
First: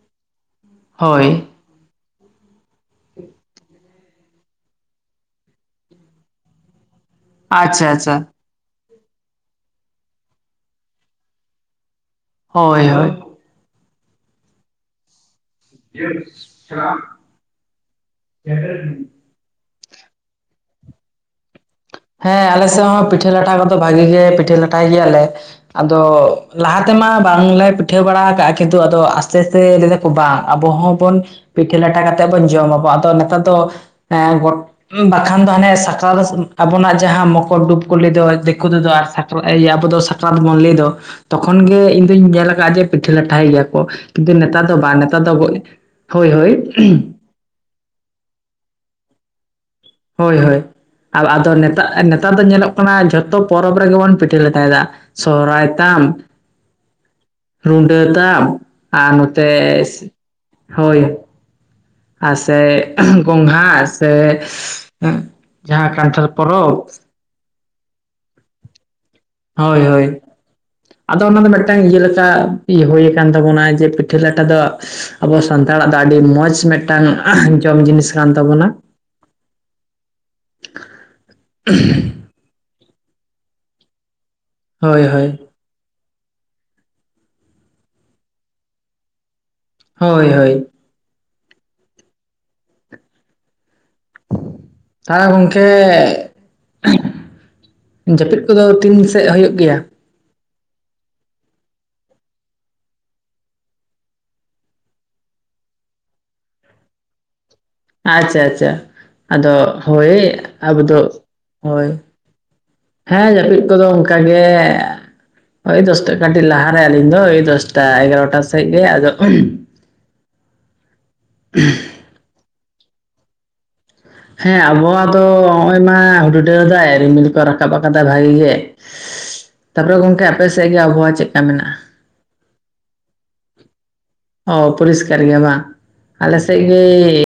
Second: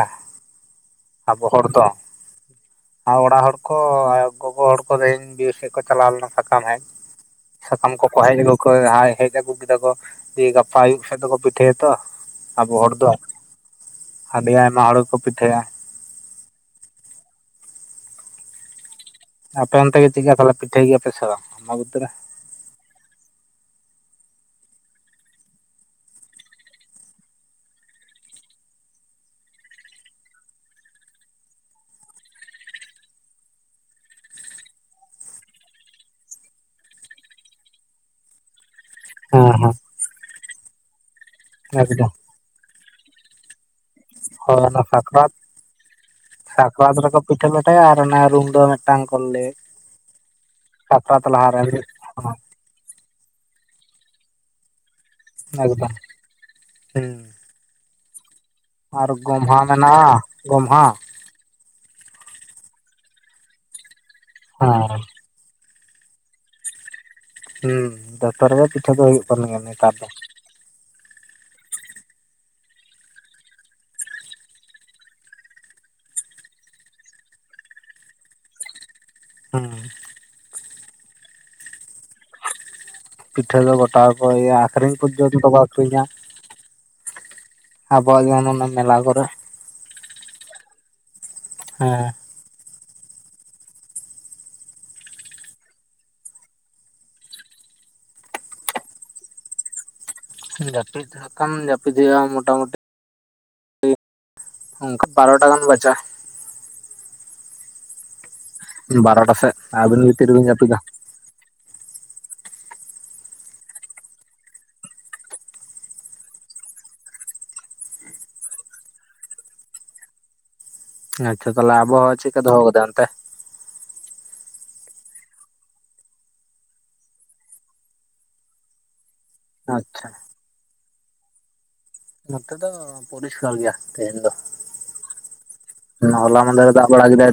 ᱦᱳᱭ ᱟᱵᱚ ᱦᱚᱲ ᱫᱚ ᱾ ᱟᱨ ᱚᱲᱟᱜ ᱦᱚᱲ ᱠᱚ ᱟᱭᱳ ᱜᱚᱜᱚ ᱦᱚᱲ ᱠᱚ ᱛᱮᱦᱮᱧ ᱵᱤᱨ ᱥᱮᱫ ᱠᱚ ᱪᱟᱞᱟᱣ ᱞᱮᱱᱟ ᱥᱟᱠᱟᱢ ᱦᱮᱡ ᱾ ᱟᱪᱪᱷᱟ ᱥᱟᱠᱟᱢ ᱟᱪᱪᱷᱟ ᱠᱚᱠᱚ ᱦᱮᱡ ᱟᱹᱜᱩ ᱠᱚ ᱮ ᱦᱟᱸᱭ ᱦᱮᱡ ᱟᱹᱜᱩ ᱠᱮᱫᱟ ᱠᱚ ᱫᱤᱭᱮ ᱜᱟᱯᱟ ᱟᱭᱩᱵ ᱥᱮᱫ ᱫᱚᱠᱚ ᱯᱤᱴᱷᱟᱹᱭᱟᱛᱚ ᱾ ᱟᱵᱚ ᱦᱳᱭ ᱦᱚᱲ ᱫᱚ ᱦᱳᱭ ᱟᱹᱰᱤ ᱟᱭᱢᱟ ᱦᱚᱲ ᱜᱮᱠᱚ ᱯᱤᱴᱷᱟᱹᱭᱟ ᱾ [unintelligible] ᱟᱯᱮ ᱚᱱᱛᱮ ᱜᱮ ᱪᱤᱠᱠᱟ ᱛᱟᱦᱚᱞᱮ ᱯᱤᱴᱷᱟᱹᱭ ᱜᱮᱭᱟᱯᱮ ᱥᱮ ᱟᱢᱟᱵᱚᱛᱤ ᱨᱮ ᱾ ᱦᱮᱸ ᱟᱞᱮᱥᱮᱜ ᱦᱚᱸ ᱯᱤᱴᱷᱟᱹ ᱞᱟᱴᱷᱟ ᱠᱚᱫᱚ ᱵᱷᱟᱜᱤ ᱜᱮ ᱯᱤᱴᱷᱟᱹ ᱞᱟᱴᱷᱟᱭ ᱜᱮᱭᱟᱞᱮ ᱾ ᱟᱫᱚ ᱞᱟᱦᱟ ᱛᱮᱢᱟ ᱵᱟᱝᱞᱮ ᱯᱤᱴᱷᱟᱹ ᱵᱟᱲᱟ ᱠᱟᱜᱼᱟ ᱠᱤᱱᱛᱩ ᱟᱫᱚ ᱟᱥᱛᱮ ᱟᱥᱛᱮ ᱞᱮᱞᱮᱯ ᱵᱟ ᱟᱵᱚ ᱦᱚᱸᱵᱚᱱ ᱯᱤᱴᱷᱟᱹ ᱞᱟᱴᱟ ᱠᱟᱛᱮᱫ ᱵᱚᱱ ᱡᱚᱢ ᱟᱵᱚ ᱟᱫᱚ ᱱᱮᱛᱟᱨ ᱫᱚ ᱾ ᱮ ᱜᱚᱴ ᱵᱟᱠᱷᱟᱱ ᱫᱚ ᱦᱟᱱᱮ [inaudible] ᱟᱵᱚᱱᱟᱜ ᱡᱟᱦᱟᱸ ᱢᱚᱠᱚᱨ ᱰᱩᱵ ᱠᱚ ᱞᱟᱹᱭ ᱫᱚ ᱫᱮᱠᱳ ᱛᱮᱫᱚ ᱟᱨ ᱦᱮᱸ ᱥᱟᱠᱨᱟ ᱮ ᱤᱭᱟᱹ ᱟᱨ ᱦᱮᱸ ᱟᱵᱚ ᱫᱚ ᱥᱟᱠᱨᱟᱛ ᱵᱚᱱ ᱞᱟᱹᱭ ᱫᱚ ᱾ ᱛᱚᱠᱷᱚᱱ ᱜᱮ ᱤᱧ ᱮᱠᱫᱚᱢ ᱫᱩᱧ ᱧᱮᱞ ᱟᱠᱟᱜᱼᱟ ᱡᱮ ᱯᱤᱴᱷᱟᱹ ᱞᱟᱴᱷᱟᱭ ᱜᱮᱭᱟ ᱠᱚ ᱾ ᱠᱤᱱᱛᱩ ᱦᱳᱭ ᱱᱮᱛᱟᱨ ᱫᱚ ᱚᱱᱟ ᱵᱟ ᱱᱮᱛᱟ ᱥᱟᱠᱨᱟᱛ ᱫᱚ [inaudible] ᱦᱳᱭ ᱦᱳᱭ ᱥᱟᱠᱨᱟᱛ [unintelligible] ᱨᱮᱠᱚ ᱯᱤᱴᱷᱟᱹ ᱵᱟᱛᱟᱭᱟ ᱟᱨ ᱚᱱᱟ ᱨᱩᱢ ᱫᱚ ᱢᱤᱫᱴᱟᱝ ᱠᱚ ᱞᱮ ᱦᱳᱭ ᱦᱳᱭ ᱟᱫᱚ ᱱᱮᱛᱟᱜ ᱱᱮᱛᱟᱨ ᱫᱚ ᱮᱠᱫᱚᱢ ᱧᱮᱞᱚᱜ ᱚᱱᱟ ᱡᱷᱚᱛᱚ ᱯᱚᱨᱚᱵᱽ ᱨᱮᱜᱮ ᱵᱚᱱ ᱯᱤᱴᱷᱟᱹ ᱞᱟᱴᱷᱟᱭᱮᱫᱟ ᱥᱚᱨᱚᱦᱟᱭ ᱛᱟᱢ ᱦᱮᱸ ᱾ ᱨᱩᱰᱟᱹ ᱛᱟᱢ ᱟᱨ ᱜᱚᱢᱦᱟ ᱱᱚᱛᱮᱥ ᱢᱮᱱᱟᱜᱼᱟ ᱜᱚᱢᱦᱟ ᱦᱳᱭ ᱾ ᱟᱥᱮ [unintelligible] ᱜᱚᱝᱜᱷᱟ ᱥᱮ ᱦᱚᱸ᱾ [inaudible] ᱡᱟᱦᱟᱸ ᱠᱟᱱᱴᱷᱟᱨ ᱯᱚᱨᱚᱵᱽ ᱾ ᱦᱚᱸ ᱫᱚᱯᱚᱨᱮᱭᱟ ᱯᱤᱴᱷᱟᱹ ᱫᱚ ᱦᱩᱭᱩᱜ ᱠᱟᱱ ᱜᱮᱭᱟ ᱦᱳᱭ ᱱᱮᱛᱟᱨ ᱫᱚ ᱦᱳᱭ ᱾ ᱟᱫᱚ ᱚᱱᱟ ᱫᱚ ᱢᱤᱫᱴᱟᱝ ᱤᱭᱟᱹ ᱞᱮᱠᱟ ᱤᱭᱟᱹ ᱦᱳᱭ ᱟᱠᱟᱱ ᱛᱟᱵᱚᱱᱟ ᱡᱮ ᱯᱤᱴᱷᱟᱹ ᱞᱟᱴᱷᱟ ᱫᱚ ᱾ [inaudible] ᱟᱵᱚ ᱥᱟᱱᱛᱟᱲᱟᱜ ᱫᱚ ᱟᱹᱰᱤ ᱢᱚᱸᱡᱽ ᱢᱤᱫᱴᱟᱝ [inaudible] ᱡᱚᱢ ᱡᱤᱱᱤᱥ ᱠᱟᱱ ᱛᱟᱵᱚᱱᱟ ᱾ ᱦᱩᱸ [unintelligible] ᱯᱤᱴᱷᱟᱹ ᱫᱚ ᱜᱚᱴᱟ ᱠᱚ ᱤᱭᱟ ᱟᱹᱠᱷᱨᱤᱧ ᱦᱳᱭ ᱦᱳᱭ ᱯᱚᱨᱡᱚᱱᱛᱚ [inaudible] ᱟᱹᱠᱷᱨᱤᱧᱟ [inaudible] ᱟᱵᱚᱣᱟᱜ ᱡᱮᱢᱚᱱ ᱚᱱᱮ ᱢᱮᱞᱟ ᱠᱚᱨᱮ ᱾ ᱦᱳᱭ ᱦᱳᱭ, ᱦᱮᱸᱦᱮᱸ ᱾ ᱛᱟᱦᱮᱻᱜᱚᱝᱠᱮᱻ [inaudible] ᱡᱟᱹᱯᱤᱫ ᱠᱚᱫᱚ ᱛᱤᱱ ᱥᱮᱫ ᱦᱩᱭᱩᱜ ᱜᱮᱭᱟ? ᱡᱟᱹᱯᱤᱫ ᱦᱟᱸᱜ ᱠᱷᱟᱱ ᱡᱟᱹᱯᱤᱫ ᱦᱩᱭᱩᱜᱼᱟ ᱢᱚᱴᱟᱢᱩᱴᱤ ᱚᱝᱠᱟ ᱵᱟᱨᱚᱴᱟ ᱜᱟᱱ ᱵᱟᱡᱟ ᱾ ᱟᱪᱪᱷᱟ ᱟᱪᱪᱷᱟ ᱵᱟᱨᱚᱴᱟ ᱟᱫᱚ ᱥᱮᱫ ᱟᱹᱵᱤᱱ ᱦᱳᱭ ᱜᱮ ᱛᱤᱨᱮᱵᱤᱱ ᱡᱟᱹᱯᱤᱫᱟ ᱟᱵᱚ ᱫᱚ ᱦᱳᱭ ᱾ ᱦᱮᱸ ᱡᱟᱹᱯᱤᱫ ᱠᱚᱫᱚ ᱚᱝᱠᱟ ᱜᱮ ᱾ ᱦᱳᱭ ᱫᱚᱥᱴᱟ ᱠᱟᱹᱴᱤᱡ ᱞᱟᱦᱟᱨᱮ ᱟᱹᱞᱤᱧ ᱫᱚ ᱚᱭ ᱫᱚᱥᱴᱟ ᱮᱜᱟᱨᱚᱴᱟ ᱥᱮᱜ ᱜᱮ ᱟᱫᱚ [inaudible] ᱟᱪᱪᱷᱟ ᱛᱟᱦᱚᱞᱮ ᱟᱵᱚᱦᱟᱣᱟ ᱪᱮᱜᱠᱟ ᱫᱚᱦᱚ ᱠᱟᱫᱟᱭ ᱚᱱᱛᱮ? ᱦᱮᱸ ᱟᱵᱚ ᱦᱟᱣᱟᱫᱚ ᱱᱚᱜᱼᱚᱭ ᱢᱟ ᱦᱩᱰᱦᱩᱰᱟᱹᱣ ᱫᱟᱭ ᱨᱤᱢᱤᱞ ᱠᱚ ᱨᱟᱠᱟᱵ ᱟᱠᱟᱫᱟᱭ ᱵᱷᱟᱜᱤ ᱜᱮ ᱾ [inaudible] ᱛᱟᱯᱚᱨᱮ ᱜᱚᱝᱠᱮ ᱟᱯᱮᱥᱮᱫ ᱜᱮ ᱟᱵᱚᱦᱟᱣᱟ ᱪᱮᱜᱠᱟ ᱢᱮᱱᱟᱜᱼᱟ? ᱱᱚᱛᱮ ᱫᱚ ᱯᱚᱨᱤᱥᱠᱟᱨ ᱜᱮᱭᱟ ᱾ ᱛᱮᱦᱮᱧ ᱫᱚ ᱚ ᱯᱚᱨᱤᱥᱠᱟᱨ ᱜᱮᱭᱟ ᱵᱟᱝ [inaudible] ᱟᱞᱮ ᱦᱚᱞᱟ ᱢᱟᱸᱫᱷᱮᱨ ᱥᱮᱫ ᱜᱮ ᱫᱟᱜ ᱵᱟᱲᱟ ᱠᱮᱫᱟᱭ ᱾